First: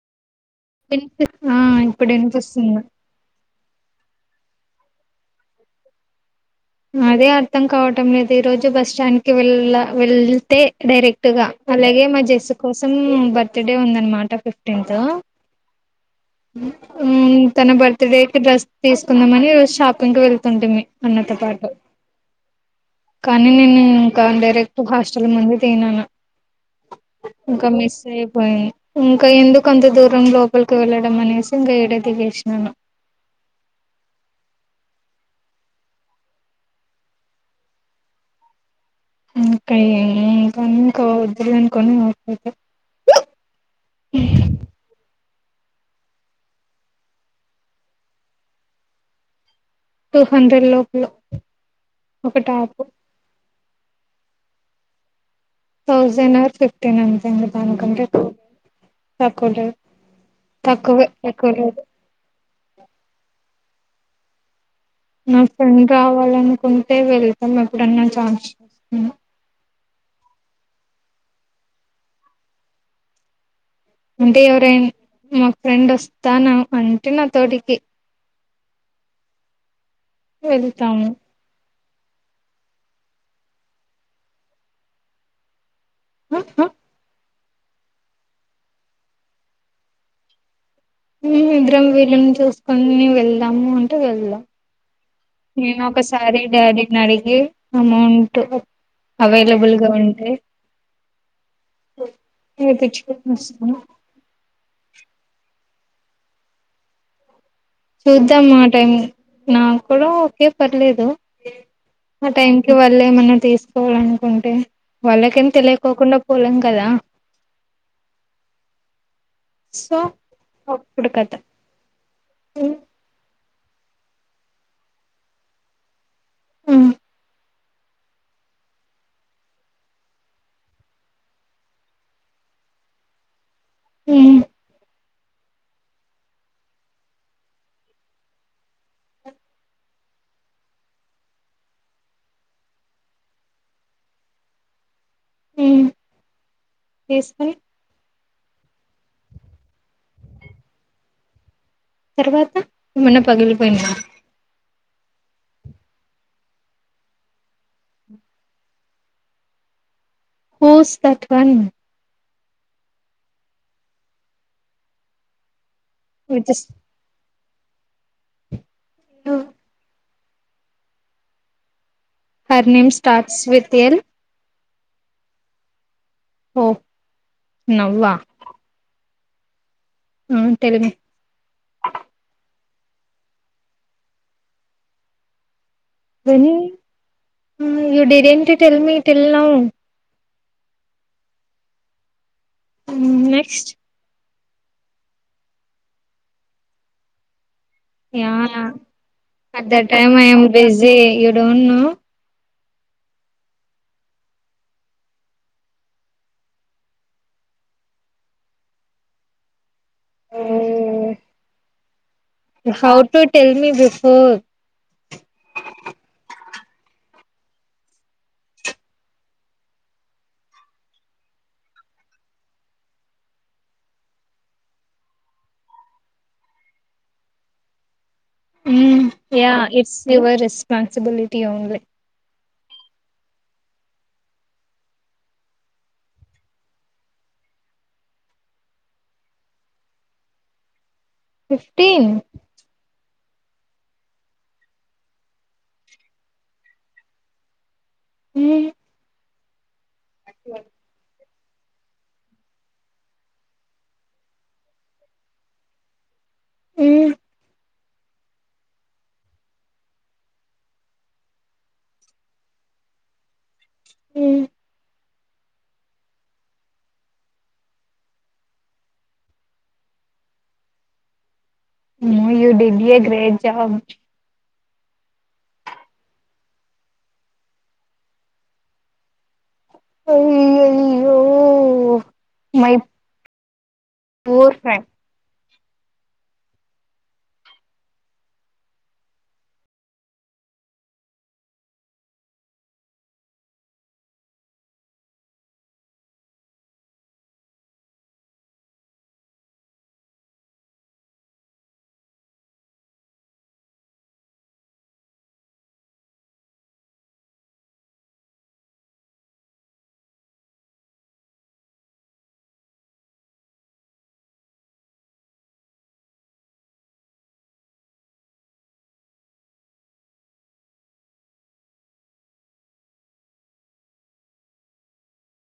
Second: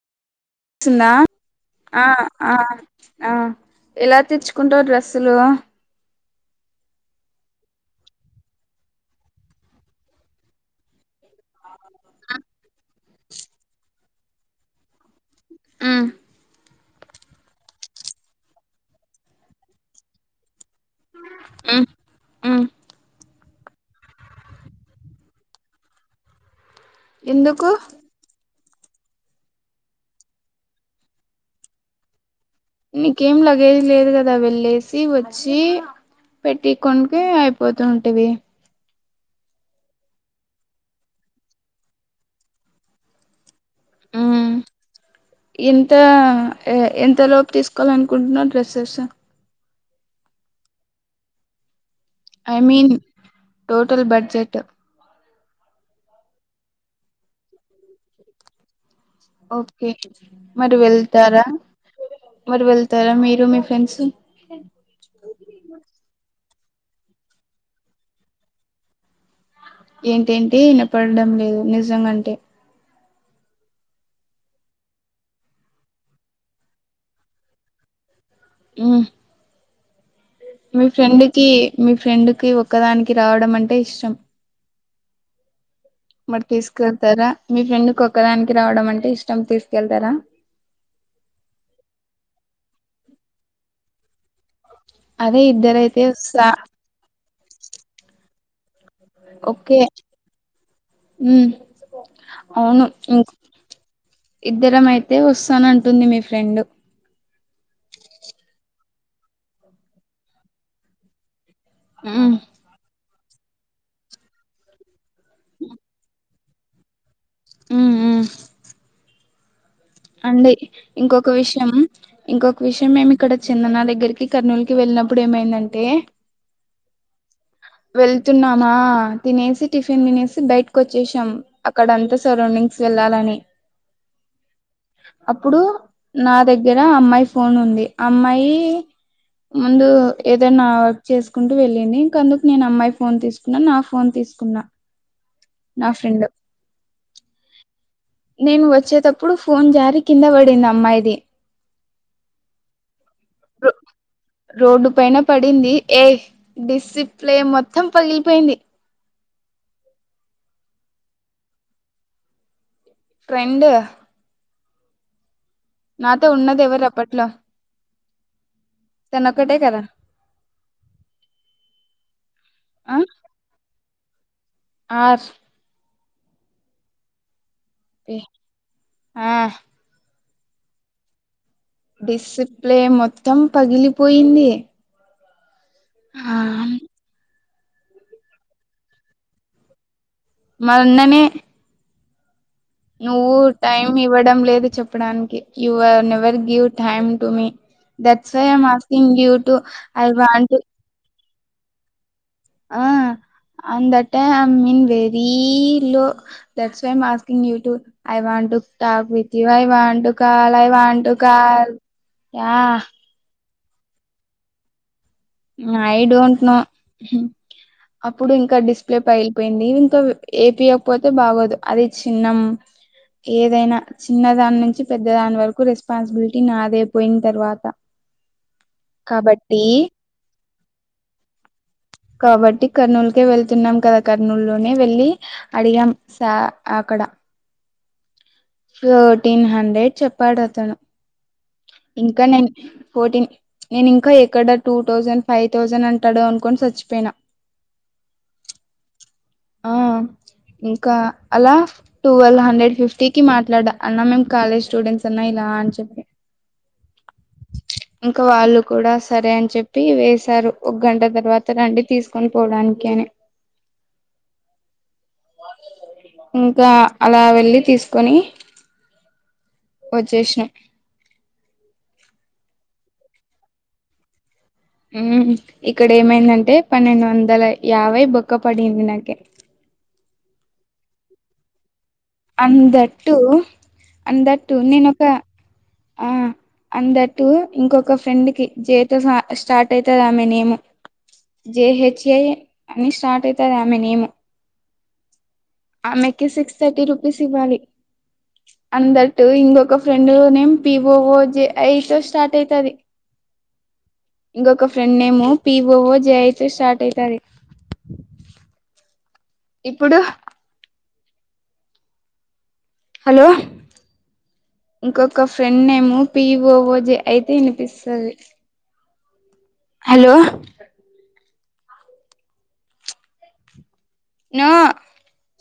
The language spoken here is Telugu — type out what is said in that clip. వచ్చిందా వినిపి ఆ ఇప్పుడు ఆ వినిపిస్తుంది ఆ ఎలా తెచ్చుకుంటావ్ డ్రెస్సులు అదే అర్థం కావడం లేదు ఈ రోజు బస్ స్టాండ్ కి వెళ్ళ వెళ్తే డైరెక్ట్ గుర్తుగా అలాగే మా జస్సు కోసం బర్త్ డే ఉందనమాట ఫిఫ్టీన్త్ ఉ తన బర్త్ డేకి డ్రెస్ తీసుకుందామని ఈ రోజు షాపింగ్ వెళ్తుంటీమీ అన్నతో పాటు కానీ నేను ఇంకా డైరెక్ట్ హాస్టల్ ముందు దిగినాను ఇంకా ఎందుకు మిస్ అయిపోయాయే ఇంకా ఎందుకు అంతా దూరం లోపల్ కి వెళ్ళడం అనేసి ఇంకా ఏడే దిగేసినాను నీకేం లగేజ్ లేదు కదా వెళ్ళసి వచ్చి పెట్టికొంటె అయిపోతుంటది ఇంకా ఏ [unintelligible] అనుకనితే ఉ మ్మ్ ఎంత ఎంత లోపు తీసుకోవాల అనుకుంటున్న డ్రెస్సెస్ టూ హండ్రెడ్ లోపు లో I mean total budget thousand or fifteen అంతే అండి దానికంటే తక్కువ లేదు ఓకే మరి తక్కువే వెళ్తారా ఎక్కువ లేదు మరి వెళ్తారా మీరు మీ ఫ్రెండ్స్ నా ఫ్రెండ్ రావాలనుకుంటే వెళ్తాం ఎప్పుడన్నా ఛాన్స్ ఏంటేంటి వినపడడం లేదు నిజంగా అంటే ఎవరైనా మా ఫ్రెండ్ వస్తాను అంటే నా తోటి ఉ మీ వెళ్తాము ఫ్రెండ్ కి మీ ఫ్రెండ్ కి ఒక్కదానికి రావడం అంటే ఇష్టం మరి ఆహా, తీసుకెళ్తారా మీ ఫ్రెండ్ కు ఒక్కదానికి రావడం అంటే ఇష్టం తీసుకెళ్తారా ఇద్దరం వీలుని చూసుకుని వెళ్దాము అంటే వెళ్దాం అదే నేను ఇద్దరైతే ఒకసారి వస్తా డాడీని అడిగి అమౌంట్ ఓకే అవైలబుల్గా ఉంటే ఉమ్ అవును ఇం ఏపిచ్చుకొని వస్తా ఇద్దరం అయితే వస్తాను అంటుంది మీ ఫ్రెండ్ చూద్దాం ఆ టైం నాకు కూడా ఒకే పర్లేదు ఆ ఉమ్ టైం వాళ్ళ ఏమన్నా తీసుకోవాలనుకుంటే వాళ్ళకేనా తెలియకోకుండా పోలేం కదా ఉమ్ ఉ సో అండి అప్పుడు ఇంకొక కథ విషయం ఇంకొక ఉమ్, విషయం మేము ఇక్కడ చందనా దగ్గరకి కర్నూలుకిి వెళ్ళినప్పుడు ఏమైందంటే హు వెళ్తున్నామా తినేసి టిఫిన్ తినేసి బయటకు వచ్చేసాం అక్కడ అంతా సరౌండింగ్స్ వెళ్లాలని ఉ అప్పుడు నా దగ్గర అమ్మాయి ఫోన్ ఉంది అమ్మాయి ముందు ఏదైనా వర్క్ చేసుకుంటూ వెళ్ళింది ఇంకందుకు నేను అమ్మాయి ఫోన్ తీసుకు న్న నా ఫోన్ తీసుకున్న ఉమ్ నా ఫ్రెండ్ తీసుకొని నేను వచ్చేతప్పుడు ఫోన్ జారి కింద పడింది అమ్మాయిది తర్వాత ఏమన్నా రో పగిలిపోయిందా రోడ్డు పైన పడింది ఏ డిసిప్లే మొత్తం పగిలిపోయింది హూస్ థాట్ వన్ ఫ్రెండ్ నాతో విత్ ఉన్నది ఎవరు అప్పట్లో తను ఒకటే కదా హర్ నేమ్ ఆ starts with A R O now A ah ఆ ఉమ్ టెల్ డిసిప్లే మొత్తం పగిలిపోయింది ఆ కాని you didn't tell me till now మన్ననే నువ్వు నెక్స్ట్ టైమ్ ఇవ్వడం లేదు చెప్పడానికి you are never give time to me that's yeah my I am asking you to I want to J you don't know ah on that time I'm very low that's why asking you to I want to talk with I want you call I want call yeah how to tell me before I don't know అప్పుడు ఇంకా డిస్ప్లే పగిలిపోయింది ఇంకా ఏపీయకపోతే బాగోదు అది చిన్నం ఏదైనా చిన్న దాని నుంచి పెద్ద దాని వరకు రెస్పాన్సిబిలిటీ నాదైపోయిన తర్వాత యా కాబట్టి ఇట్స్ యువర్ రెస్పాన్సిబిలిటీ ఓన్లీ కాబట్టి కర్నూలుకే వెళ్తున్నాం కదా కర్నూలు లోనే వెళ్ళి అడిగాం సా అక్కడ ఫోర్టీన్ హండ్రెడ్ చెప్పాడు అతను ఇంకా నేను ఫోర్టీన్ నేను ఇంకా ఎక్కడ టూ థౌసండ్ ఫైవ్ థౌసండ్ అంటాడో అనుకోని చచ్చిపోయినా ఉమ్ ఆ ఇంకా అలా టువెల్వ్ హండ్రెడ్ ఫిఫ్టీ కి మాట్లాడ అన్నా మేము కాలేజ్ స్టూడెంట్స్ అన్నా ఇలా అని చెప్పి ఉమ్ ఇంకా వాళ్ళు కూడా సరే అని చెప్పి వేశారు ఒక గంట తర్వాత రండి తీసుకు తీసుకొని పోవడానికి ఉమ్ ఇంకా అలా వెళ్ళి తీసుకొని వచ్చేసినం new you did a great job ఉమ్ ఇక్కడ ఏమైందంటే పన్నెండు వందల యాభై బోక్క పడింది నాకే అయ్యయ్యో ఆన్ ధటు ఆన్ ధటు నేనొక అ ఆన్ ధటు ఇంకొక ఫ్రెండ్ కి జై తో స్టార్ట్ అవుతుది ఆమె నేము జేహెచ్ఏ అని స్టార్ట్ అయితది ఆమె నేమ్ ఆమెకి సిక్స్ థర్టీ రుపీస్ ఇవ్వాలి ఆన్ దట్టు ఇంకొక ఫ్రెండ్ నేమ్ పివోవో జై ఐ తో స్టార్ట్ అవుతది ఇంకొక ఫ్రెండ్ నేము పివఓ జే ఐ తో స్టార్ట్ అయితాది ఇప్పుడు హలో ఇంకొక ఫ్రెండ్ నేమ్ పివోవో జై ఐ అయితే వినిపిస్తది హలో నా